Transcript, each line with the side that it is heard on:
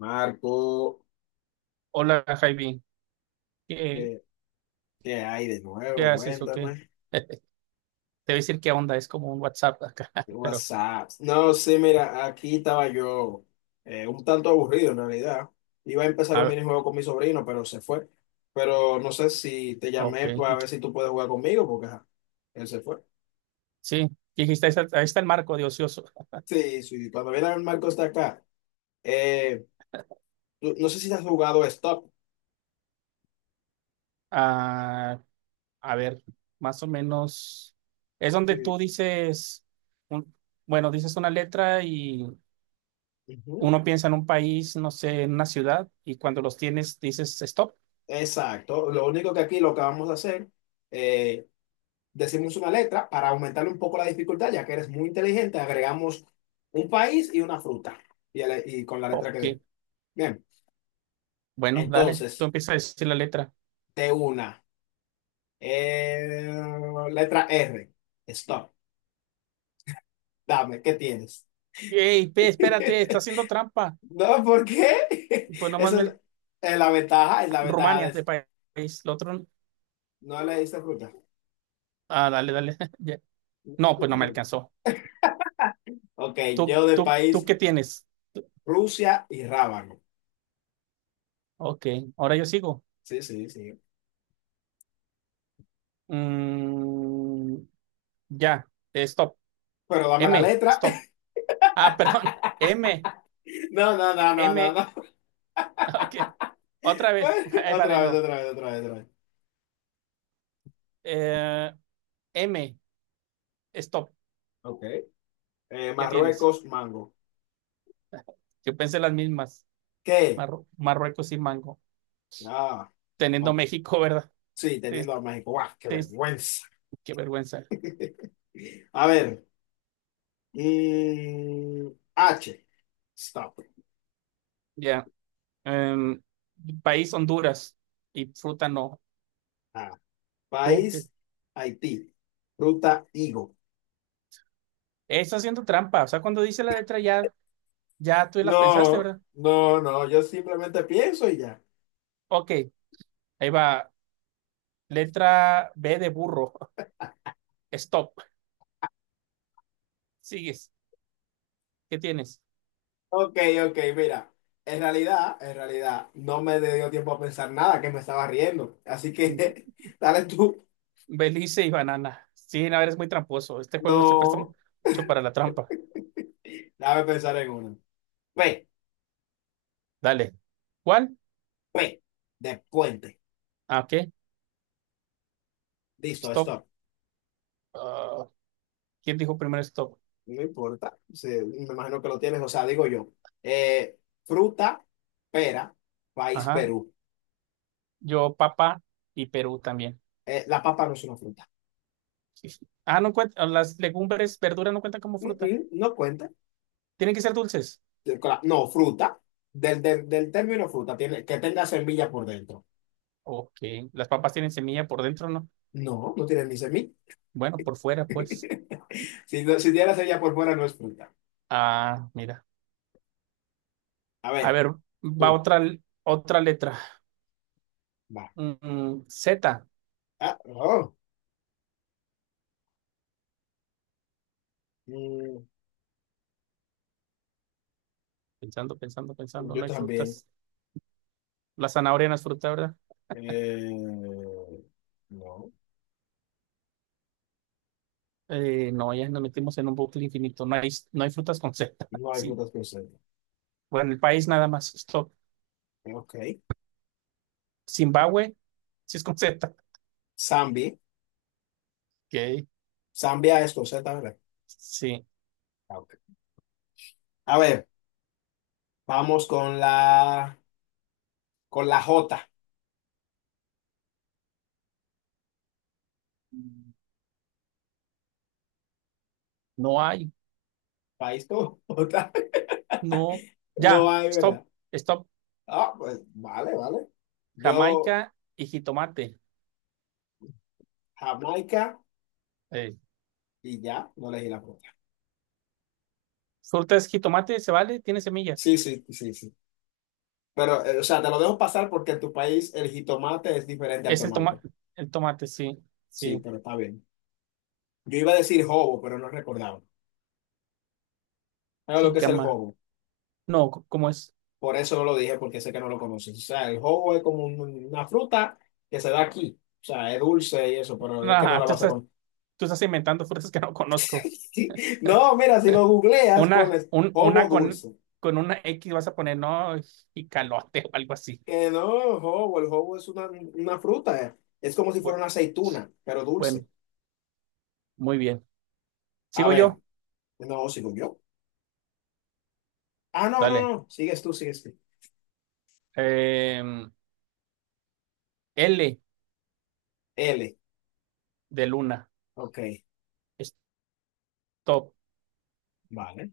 left: Marco,
right: Hola, Jaime. ¿Qué,
left: ¿qué, ¿qué hay de
right: qué
left: nuevo?
right: haces o qué?
left: Cuéntame.
right: Te voy a decir qué onda, es como un WhatsApp acá,
left: ¿Qué
right: pero
left: WhatsApp? No, sí, mira, aquí estaba yo un tanto aburrido en realidad. Iba a empezar
right: a
left: un
right: ver,
left: minijuego con mi sobrino, pero se fue. Pero no sé si te
right: ok.
left: llamé para ver si tú puedes jugar conmigo, porque ajá, él se fue.
right: Sí, dijiste, ahí está el marco de ocioso.
left: Sí, sí, cuando viene a Marco está acá. Eh, no sé si has jugado Stop.
right: Ah, a ver, más o menos, es donde tú
left: Sí.
right: dices, un- bueno, dices una letra y
left: Ujú.
right: uno piensa en un país, no sé, en una ciudad, y cuando los tienes dices stop.
left: Exacto. Lo único que aquí lo que vamos a hacer, eh, decimos una letra. Para aumentarle un poco la dificultad, ya que eres muy inteligente, agregamos un país y una fruta. Y y con la letra que
right: Ok,
left: dé. Bien,
right: bueno, dale, tú
left: entonces,
right: empiezas a decir la letra.
left: de una. Eh, letra R. Stop. Dame, ¿qué tienes?
right: Hey, espérate, está haciendo trampa.
left: No, ¿por qué?
right: Pues nomás
left: Esa
right: ve
left: es la ventaja
right: Rumania
left: de...
right: de país. Lo otro,
left: No le diste fruta.
right: ah, dale, dale. Ya. No, pues no me alcanzó.
left: Ok,
right: ¿Tú,
left: yo de
right: tú, tú
left: país
right: qué tienes? Tú-
left: Rusia y rábano.
right: Ok, ahora yo sigo.
left: Sí, sí, sí.
right: Mm, ya, stop.
left: Pero dame la
right: M,
left: letra.
right: stop. Ah, perdón. M,
left: No, no, no, no, no,
right: M.
left: no.
right: Ok, otra vez. Ahí va de
left: Otra vez,
right: nuevo.
left: otra vez, otra vez, otra vez.
right: Eh, M, stop.
left: Ok.
right: ¿Qué tienes?
left: Marruecos, mango.
right: Yo pensé las mismas.
left: ¿Qué?
right: Marruecos y Mango.
left: Ah,
right: Teniendo
left: ok.
right: México, ¿verdad?
left: Sí,
right: Es-
left: teniendo a México. ¡Guau, qué
right: es-
left: vergüenza!
right: qué vergüenza.
left: A ver. mm, H. Stop.
right: Ya. En país Honduras y fruta no.
left: Ah,
right: Tú, que
left: país, Haití. Ruta, higo.
right: Está haciendo trampa. O sea, cuando dice la letra ya, ya tú las pensaste,
left: No,
right: ¿verdad?
left: no, no. Yo simplemente pienso y ya.
right: Ok, ahí va. Letra B de burro. Stop. Sigues. ¿Qué tienes?
left: Ok, ok, mira. En realidad, no me dio tiempo a pensar nada, que me estaba riendo. Así que, dale tú.
right: Belice y banana. Sí, no, eres muy tramposo. Este juego se presta
left: No.
right: mucho para la trampa.
left: Déjame pensar en uno. P,
right: Dale. ¿Cuál?
left: P, de puente.
right: Ah, ok.
left: Listo,
right: Stop.
left: stop.
right: Ah, ¿quién dijo primero stop?
left: No importa. Sí, me imagino que lo tienes, o sea, digo yo. Eh, fruta, pera, país
right: Ajá.
left: Perú.
right: Yo, papá y Perú también.
left: La papa no es una fruta.
right: Ah, no cuenta, las legumbres, verduras no cuentan como
left: Mm,
right: fruta.
left: mm, no cuenta.
right: Tienen que ser dulces.
left: No, fruta. Del término fruta, tiene, que tenga semilla por dentro.
right: Ok, las papas tienen semilla por dentro, ¿no?
left: No, no tiene ni semilla.
right: Bueno, por fuera, pues.
left: Si, si tiene semilla por fuera, no es fruta.
right: Ah, mira.
left: A
right: A
left: ver,
right: ver, va
left: tú,
right: otra, otra letra.
left: va.
right: Z.
left: Ah, oh. Mm,
right: Pensando, pensando, pensando,
left: yo
right: no hay
left: también.
right: frutas. La zanahoria no es fruta, ¿verdad?
left: Eh, no,
right: No, ya nos metimos en un bucle infinito. No hay, no hay frutas con Z.
left: no hay
right: Sí.
left: frutas con Z.
right: Bueno, el país nada más. Stop.
left: Ok.
right: Zimbabue, sí es con Z.
left: Zambia.
right: Ok,
left: Zambia es con Z, ¿verdad?
right: sí.
left: Ah, ok. A ver, vamos con la J.
right: No hay,
left: País con J.
right: no.
left: No
right: Ya,
left: hay,
right: stop.
left: ¿verdad?
right: Stop.
left: Ah, pues vale, vale. Yo,
right: Jamaica y jitomate.
left: Jamaica,
right: Eh,
left: y ya, no elegí la fruta.
right: fruta es jitomate, ¿se vale? Tiene semillas.
left: Sí, sí, sí, sí. Pero, o sea, te lo dejo pasar porque en tu país el jitomate es diferente al
right: Es
left: tomate.
right: el tomate, sí,
left: Sí,
right: sí.
left: pero está bien. Yo iba a decir hobo, pero no recordaba. ¿Sabes lo que es el
right: Jícama.
left: hobo?
right: No, ¿cómo es?
left: Por eso no lo dije, porque sé que no lo conoces. O sea, el jogo es como una fruta que se da aquí. O sea, es dulce y eso, pero es que no
right: Ah,
left: la vas a conocer.
right: tú estás inventando frutas que no conozco.
left: No, mira, si lo googleas, pones jobo
right: Una
left: dulce.
right: con una X vas a poner, no, jicalote o algo así.
left: Que no, jobo, el jobo es una fruta. Es como si fuera
right: Bueno,
left: una aceituna, pero dulce.
right: bueno, muy bien.
left: A
right: Sigo
left: ver,
right: yo.
left: no, sigo yo. Ah, no, no,
right: Dale.
left: no, sigues tú, sigues tú.
right: Em, L
left: L,
right: de Luna.
left: ok,
right: Stop.
left: vale.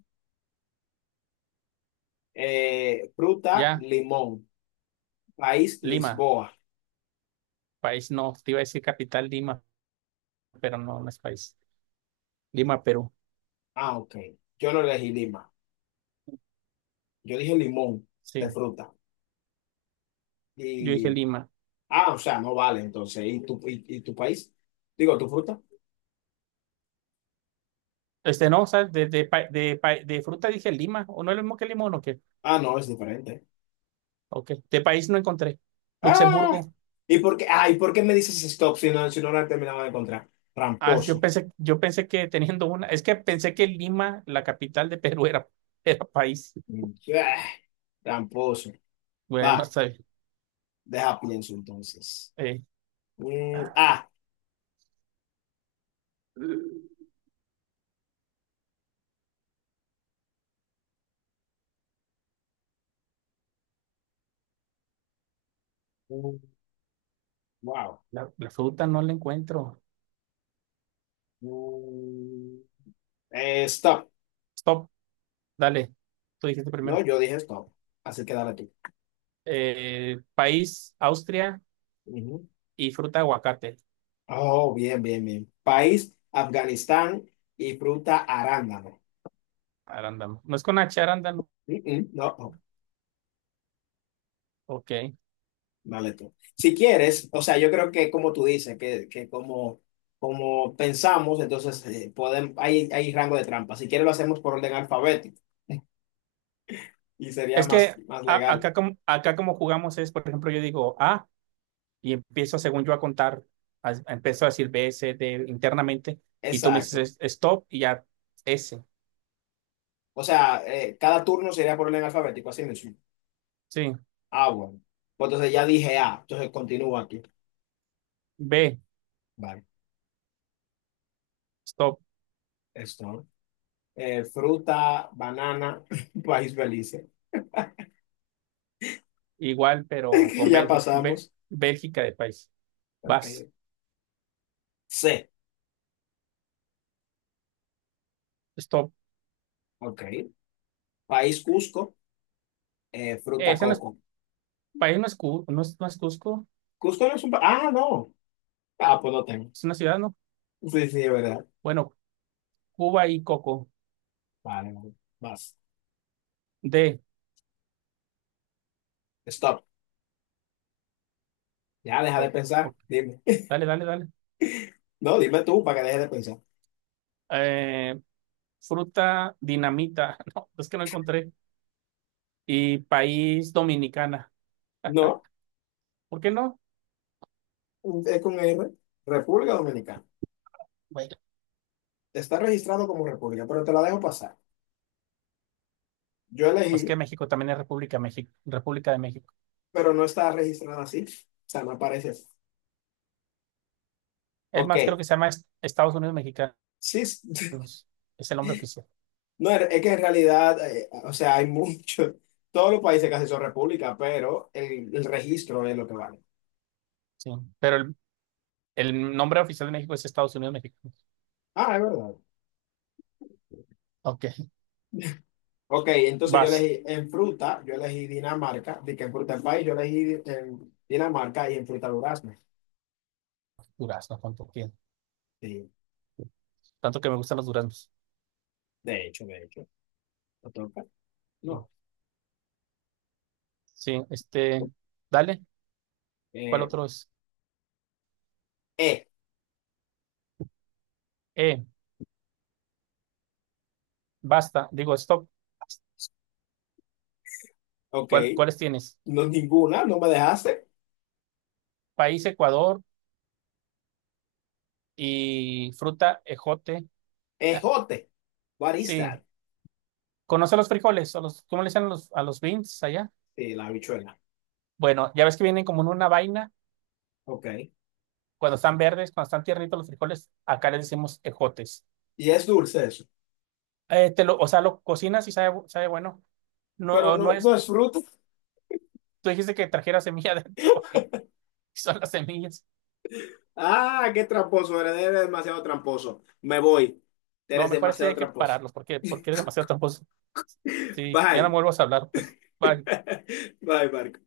left: Fruta,
right: Ya.
left: limón. País,
right: Lima.
left: Lisboa.
right: País no. Te iba a decir capital Lima, pero no, no es país. Lima, Perú.
left: Ah, ok. Yo no elegí Lima. Yo dije limón de
right: Sí,
left: fruta.
right: yo dije
left: Y,
right: Lima.
left: ah, o sea, no vale, entonces. ¿Y tu país? Digo, ¿tu fruta?
right: Este no, ¿sabes? De fruta dije Lima. ¿O no es lo mismo que limón o qué?
left: Ah, no, es diferente.
right: Ok. De país no encontré.
left: Ah,
right: Luxemburgo.
left: ah, ¿y por qué me dices stop si no, si no la he de encontrar?
right: Ah,
left: Tramposo.
right: yo pensé que teniendo una. Es que pensé que Lima, la capital de Perú, era país.
left: Mm, ah, tramposo. Va,
right: Bueno, está bien.
left: deja pienso entonces.
right: Eh,
left: Mm, ah, mm, wow.
right: la fruta no la encuentro.
left: Mm, stop.
right: Stop, dale. Tú dijiste
left: No,
right: primero.
left: yo dije stop. Así que dale tú.
right: País, Austria
left: Ujú.
right: y fruta aguacate.
left: Oh, bien, bien, bien. País, Afganistán y fruta arándano.
right: Arándano. No es con H, arándano.
left: Mm, mm, no.
right: Ok.
left: Dale tú. Si quieres, o sea, yo creo que como tú dices, que como, como pensamos, entonces hay, hay rango de trampa. Si quieres lo hacemos por orden alfabético y sería
right: Es
left: más,
right: que
left: más legal.
right: acá como jugamos es, por ejemplo, yo digo A y empiezo según yo a contar, empiezo a decir B, C, D internamente y tú me dices
left: Exacto.
right: stop y ya S,
left: O sea, cada turno sería por orden alfabético, así mismo.
right: sí,
left: Ah, bueno. Pues entonces ya dije A, entonces continúo aquí.
right: B,
left: Vale,
right: stop,
left: esto. ¿No? Fruta, banana, país Belice.
right: igual pero
left: Que
right: con
left: ya
right: Bélgica,
left: pasamos.
right: Bélgica de país, vas,
left: Ok. C,
right: stop.
left: ok. País Cusco, fruta
right: Ese no es,
left: coco.
right: país no es, Cu- no es, no es Cusco,
left: ¿Cusco no es un... país? Ah, no. Ah, pues no tengo.
right: es una ciudad, ¿no?
left: Sí, sí, es verdad.
right: Bueno, Cuba y Coco,
left: Vale, vale. Vas.
right: D,
left: Stop. Ya, deja de
right: stop,
left: pensar.
right: Ok,
left: Dime.
right: Dale.
left: No, dime tú para que dejes de pensar.
right: Eh, fruta dinamita, no, es que no encontré. Y país Dominicana.
left: No,
right: ¿Por qué no?
left: es con R. República Dominicana.
right: Bueno,
left: Está registrado como República, pero te la dejo pasar. Yo elegí,
right: pues que México también es República, México, República de México.
left: pero no está registrada así. O sea, no aparece así.
right: Es más,
left: Ok.
right: creo que se llama Estados Unidos Mexicanos.
left: Sí, es-
right: Es el nombre oficial.
left: no, es que en realidad, o sea, hay mucho. Todos los países casi son república, pero el registro es lo que vale.
right: Sí, pero el nombre oficial de México es Estados Unidos Mexicanos.
left: Ah, es verdad.
right: Ok,
left: Ok, entonces yo
right: vas.
left: elegí en fruta, yo elegí Dinamarca. De que en fruta del país, yo elegí en Dinamarca y en fruta durazno.
right: Durazno, cuánto tiene.
left: Sí,
right: Tanto que me gustan los duraznos.
left: de hecho, ¿no toca?
right: Bueno,
left: No.
right: sí, este, dale. ¿Cuál
left: Eh,
right: otro es?
left: eh,
right: Eh, basta. Digo, stop.
left: ok,
right: ¿Cuáles tienes?
left: no ninguna, no me dejaste.
right: País Ecuador y fruta ejote.
left: Ejote, what is
right: Sí,
left: that?
right: ¿conoce los frijoles? O los, ¿cómo le dicen a los beans allá?
left: Sí, la habichuela,
right: Bueno, ya ves que vienen como en una vaina,
left: ok.
right: cuando están verdes, cuando están tiernitos los frijoles, acá les decimos ejotes.
left: Y es dulce eso,
right: Te lo, o sea, lo cocinas y sabe, sabe bueno. No,
left: pero
right: o no
left: no,
right: es,
left: no es fruta.
right: tú dijiste que trajera semilla adentro y son las semillas.
left: Ah, qué tramposo, eres, eres demasiado tramposo. Me voy,
right: No,
left: eres
right: mejor esto ya
left: demasiado
right: hay que
left: tramposo.
right: pararlos porque, porque eres demasiado tramposo. Sí, ya no
left: Bye,
right: me vuelvas a hablar, pues. Bye.
left: bye, Marco.